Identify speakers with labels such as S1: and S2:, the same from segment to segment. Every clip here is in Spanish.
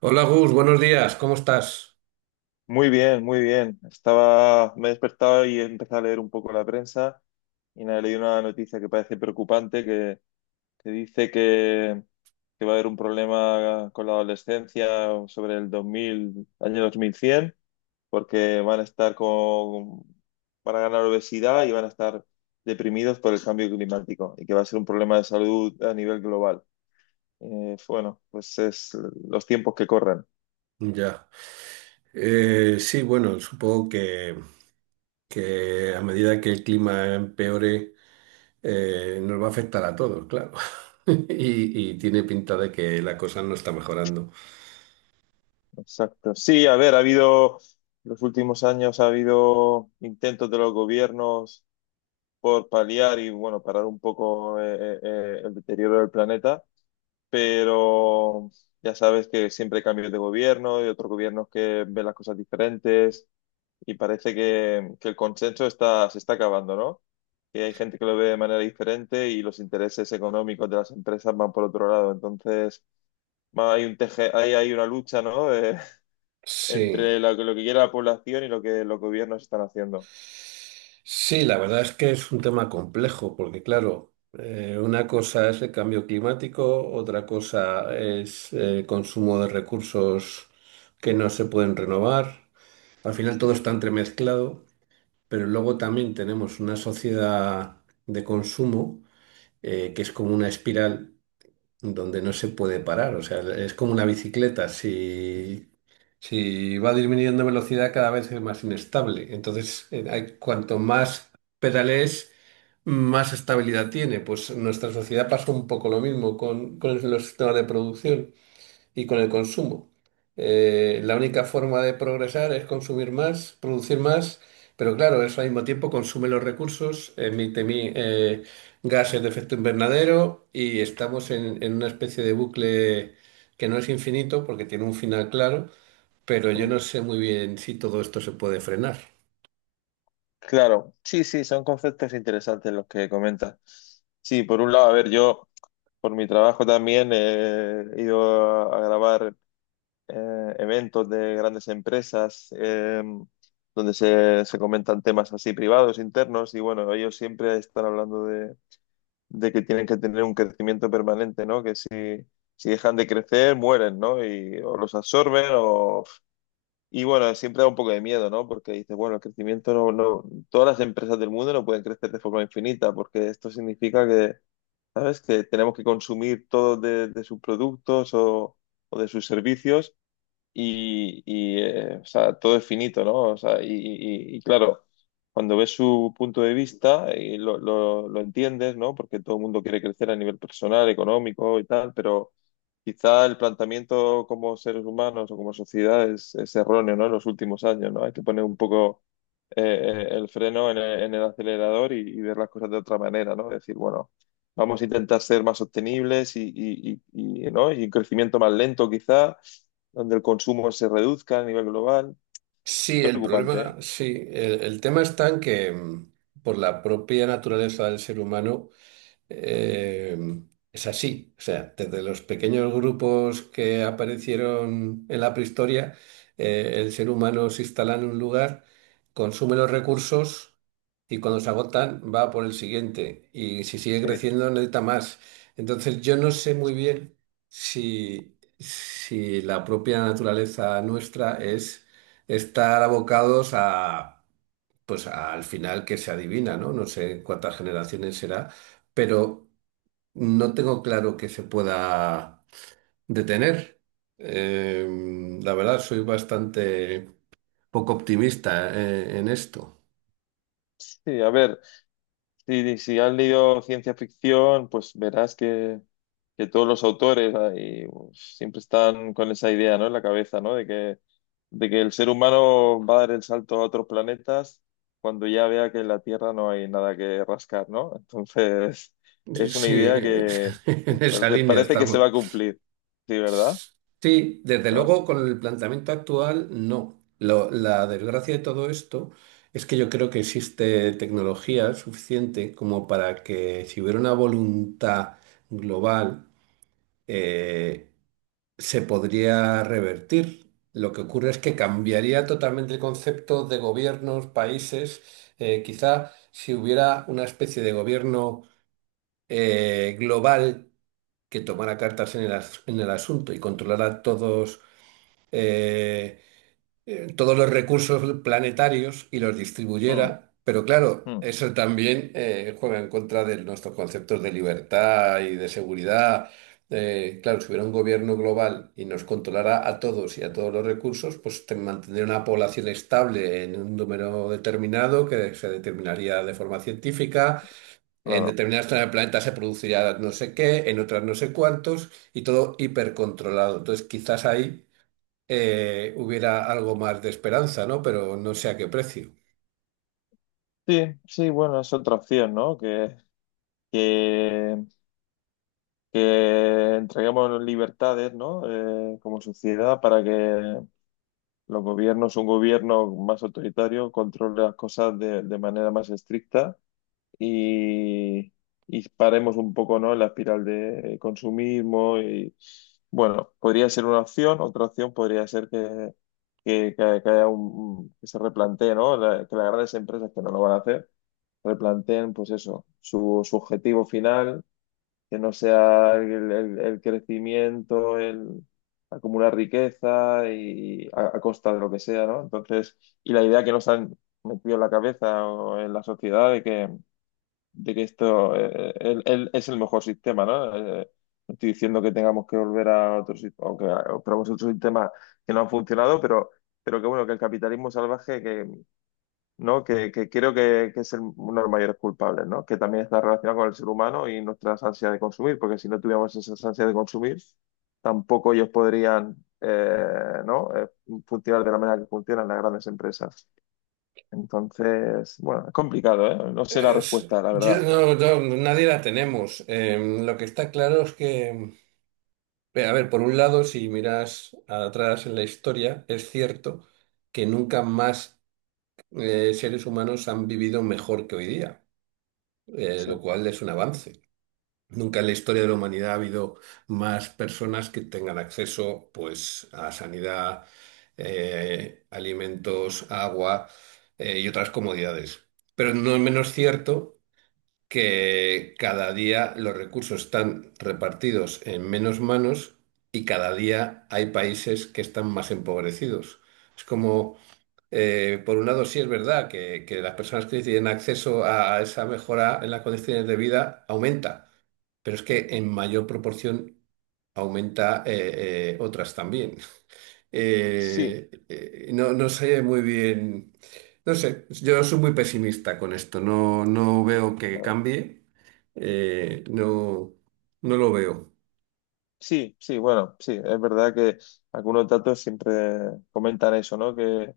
S1: Hola Gus, buenos días, ¿cómo estás?
S2: Muy bien, muy bien. Me he despertado y he empezado a leer un poco la prensa y nada, he leído una noticia que parece preocupante que dice que va a haber un problema con la adolescencia sobre el 2000, año 2100, porque van a ganar obesidad y van a estar deprimidos por el cambio climático y que va a ser un problema de salud a nivel global. Bueno, pues es los tiempos que corren.
S1: Ya. Sí, bueno, supongo que a medida que el clima empeore, nos va a afectar a todos, claro. Y tiene pinta de que la cosa no está mejorando.
S2: Exacto. Sí, a ver, en los últimos años ha habido intentos de los gobiernos por paliar y, bueno, parar un poco el deterioro del planeta, pero ya sabes que siempre hay cambios de gobierno y otros gobiernos que ven las cosas diferentes y parece que el consenso está, se está acabando, ¿no? Que hay gente que lo ve de manera diferente y los intereses económicos de las empresas van por otro lado. Entonces, ma- hay un teje, hay una lucha, ¿no?,
S1: Sí,
S2: entre lo que quiere la población y lo que los gobiernos están haciendo.
S1: sí, la verdad es que es un tema complejo, porque claro, una cosa es el cambio climático, otra cosa es el consumo de recursos que no se pueden renovar. Al final todo está entremezclado. Pero luego también tenemos una sociedad de consumo, que es como una espiral donde no se puede parar, o sea, es como una bicicleta, si, si va disminuyendo velocidad cada vez es más inestable, entonces cuanto más pedales, más estabilidad tiene, pues nuestra sociedad pasa un poco lo mismo con los sistemas de producción y con el consumo. La única forma de progresar es consumir más, producir más, pero claro, eso al mismo tiempo consume los recursos, emite gases de efecto invernadero y estamos en una especie de bucle que no es infinito porque tiene un final claro, pero yo no
S2: Mm.
S1: sé muy bien si todo esto se puede frenar.
S2: Claro, sí, sí, son conceptos interesantes los que comentas. Sí, por un lado, a ver, yo, por mi trabajo también, he ido a grabar eventos de grandes empresas, donde se comentan temas así privados, internos. Y bueno, ellos siempre están hablando de que tienen que tener un crecimiento permanente, ¿no? Que si dejan de crecer, mueren, ¿no? Y o los absorben o... Y bueno, siempre da un poco de miedo, ¿no? Porque dices, bueno, el crecimiento no, no, todas las empresas del mundo no pueden crecer de forma infinita, porque esto significa que, ¿sabes?, que tenemos que consumir todo de sus productos, o de sus servicios, o sea, todo es finito, ¿no? O sea, y, claro, cuando ves su punto de vista y lo entiendes, ¿no? Porque todo el mundo quiere crecer a nivel personal, económico y tal, pero quizá el planteamiento como seres humanos o como sociedad es erróneo, ¿no? En los últimos años, ¿no?, hay que poner un poco el freno en el acelerador, y ver las cosas de otra manera, ¿no? Decir, bueno, vamos a intentar ser más sostenibles ¿no? Y un crecimiento más lento, quizá donde el consumo se reduzca a nivel global. Es
S1: Sí, el
S2: preocupante,
S1: problema,
S2: ¿eh?
S1: sí, el tema está en que por la propia naturaleza del ser humano. Eh, es así, o sea, desde los pequeños grupos que aparecieron en la prehistoria, el ser humano se instala en un lugar, consume los recursos y cuando se agotan va por el siguiente y si sigue
S2: Sí,
S1: creciendo necesita más. Entonces yo no sé muy bien si la propia naturaleza nuestra es estar abocados a... Pues al final que se adivina, ¿no? No sé cuántas generaciones será, pero no tengo claro que se pueda detener. La verdad, soy bastante poco optimista, en esto.
S2: sí, a ver, si has leído ciencia ficción, pues verás que todos los autores ahí, pues, siempre están con esa idea, ¿no?, en la cabeza, ¿no? De que el ser humano va a dar el salto a otros planetas cuando ya vea que en la Tierra no hay nada que rascar, ¿no? Entonces, es una
S1: Sí,
S2: idea que
S1: en esa línea
S2: parece que se va
S1: estamos.
S2: a cumplir, ¿sí, verdad?
S1: Sí, desde luego con el planteamiento actual, no. La desgracia de todo esto es que yo creo que existe tecnología suficiente como para que si hubiera una voluntad global, eh, se podría revertir. Lo que ocurre es que cambiaría totalmente el concepto de gobiernos, países. Quizá si hubiera una especie de gobierno, global, que tomara cartas en en el asunto y controlara todos eh, todos los recursos planetarios y los
S2: Mm,
S1: distribuyera. Pero claro,
S2: mm,
S1: eso también juega en contra de nuestros conceptos de libertad y de seguridad. Claro, si hubiera un gobierno global y nos controlara a todos y a todos los recursos, pues mantendría una población estable en un número determinado que se determinaría de forma científica. En
S2: claro.
S1: determinadas zonas del planeta se produciría no sé qué, en otras no sé cuántos, y todo hipercontrolado. Entonces, quizás ahí hubiera algo más de esperanza, ¿no? Pero no sé a qué precio.
S2: Sí, sí, bueno, es otra opción, ¿no? Que, que entreguemos libertades, ¿no? Como sociedad, para que los gobiernos, un gobierno más autoritario, controle las cosas de manera más estricta, y, y paremos un poco, ¿no?, la espiral de consumismo. Y bueno, podría ser una opción. Otra opción podría ser que haya un, que se replantee, ¿no? Que las grandes empresas, que no lo van a hacer, replanteen, pues eso, su objetivo final, que no sea el crecimiento, el acumular riqueza, y a costa de lo que sea, ¿no? Entonces, y la idea que nos han metido en la cabeza o en la sociedad de que esto, es el mejor sistema, ¿no? Eh, no estoy diciendo que tengamos que volver a otro sistema, o o probemos otros sistemas que no han funcionado, pero, que bueno, que el capitalismo salvaje, que, ¿no? Que creo que es uno de los mayores culpables, ¿no? Que también está relacionado con el ser humano y nuestras ansias de consumir, porque si no tuviéramos esas ansias de consumir, tampoco ellos podrían, ¿no? Funcionar de la manera que funcionan las grandes empresas. Entonces, bueno, es complicado, ¿eh? No sé la respuesta, la
S1: Yo
S2: verdad.
S1: no, nadie la tenemos. Lo que está claro es que, a ver, por un lado, si miras atrás en la historia, es cierto que nunca más seres humanos han vivido mejor que hoy día, lo
S2: Sí.
S1: cual es un avance. Nunca en la historia de la humanidad ha habido más personas que tengan acceso, pues, a sanidad, alimentos, agua, y otras comodidades. Pero no es menos cierto que cada día los recursos están repartidos en menos manos y cada día hay países que están más empobrecidos. Es como por un lado, sí es verdad que las personas que tienen acceso a esa mejora en las condiciones de vida aumenta, pero es que en mayor proporción aumenta otras también.
S2: Sí,
S1: No, no sé muy bien, no sé, yo soy muy pesimista con esto, no, no veo que
S2: claro.
S1: cambie, no, no lo veo.
S2: Sí, sí, bueno, sí, es verdad que algunos datos siempre comentan eso, ¿no?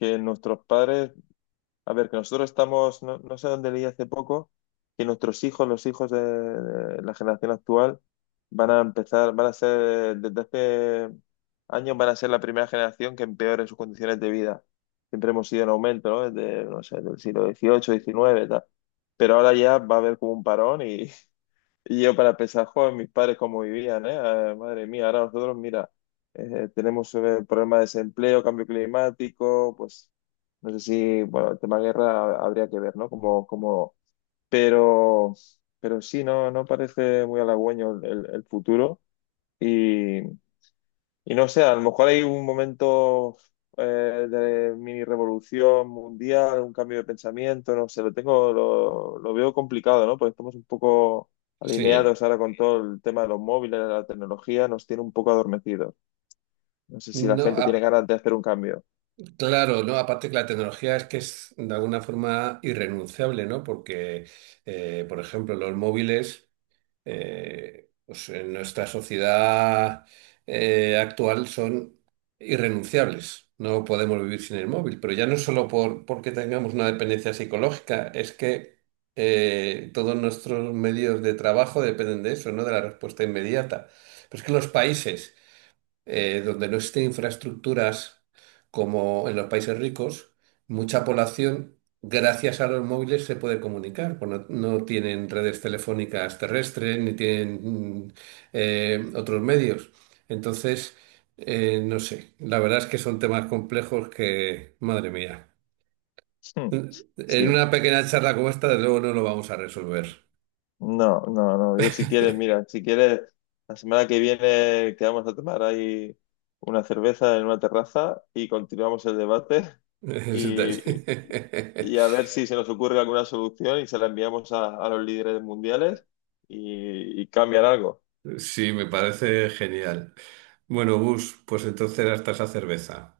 S2: Que nuestros padres, a ver, que nosotros estamos, no, no sé dónde leí hace poco, que nuestros hijos, los hijos de la generación actual, van a empezar, van a ser, desde hace años van a ser la primera generación que empeore sus condiciones de vida. Siempre hemos ido en aumento, ¿no? Desde, no sé, del siglo dieciocho, diecinueve, tal. Pero ahora ya va a haber como un parón. Y yo para pensar, joder, mis padres cómo vivían, ¿eh? Ah, madre mía, ahora nosotros, mira, tenemos problemas de desempleo, cambio climático, pues no sé si, bueno, el tema guerra habría que ver, ¿no?, como, como, pero, pero, sí, no, no parece muy halagüeño el futuro. Y no sé, a lo mejor hay un momento, eh, de mini revolución mundial, un cambio de pensamiento, no sé, lo veo complicado, ¿no? Porque estamos un poco
S1: Sí,
S2: alineados ahora con todo el tema de los móviles, de la tecnología, nos tiene un poco adormecidos. No sé si la
S1: no,
S2: gente tiene
S1: a-
S2: ganas de hacer un cambio.
S1: Claro, ¿no? Aparte que la tecnología es que es de alguna forma irrenunciable, ¿no? Porque, por ejemplo, los móviles, pues en nuestra sociedad actual son irrenunciables. No podemos vivir sin el móvil. Pero ya no solo porque tengamos una dependencia psicológica, es que todos nuestros medios de trabajo dependen de eso, ¿no? De la respuesta inmediata. Pero es que los países donde no existen infraestructuras como en los países ricos, mucha población, gracias a los móviles, se puede comunicar. Pues no, no tienen redes telefónicas terrestres ni tienen otros medios. Entonces, no sé, la verdad es que son temas complejos que, madre mía,
S2: Hmm,
S1: en
S2: sí.
S1: una pequeña charla como esta, de luego no lo vamos a resolver.
S2: No, no, no. Yo, si quieres, mira, si quieres, la semana que viene quedamos a tomar ahí una cerveza en una terraza y continuamos el debate y, y a ver si se nos ocurre alguna solución, y se la enviamos a los líderes mundiales, y cambian algo.
S1: Sí, me parece genial. Bueno, Gus, pues entonces hasta esa cerveza.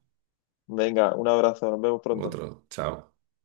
S2: Venga, un abrazo, nos vemos pronto.
S1: Otro, chao.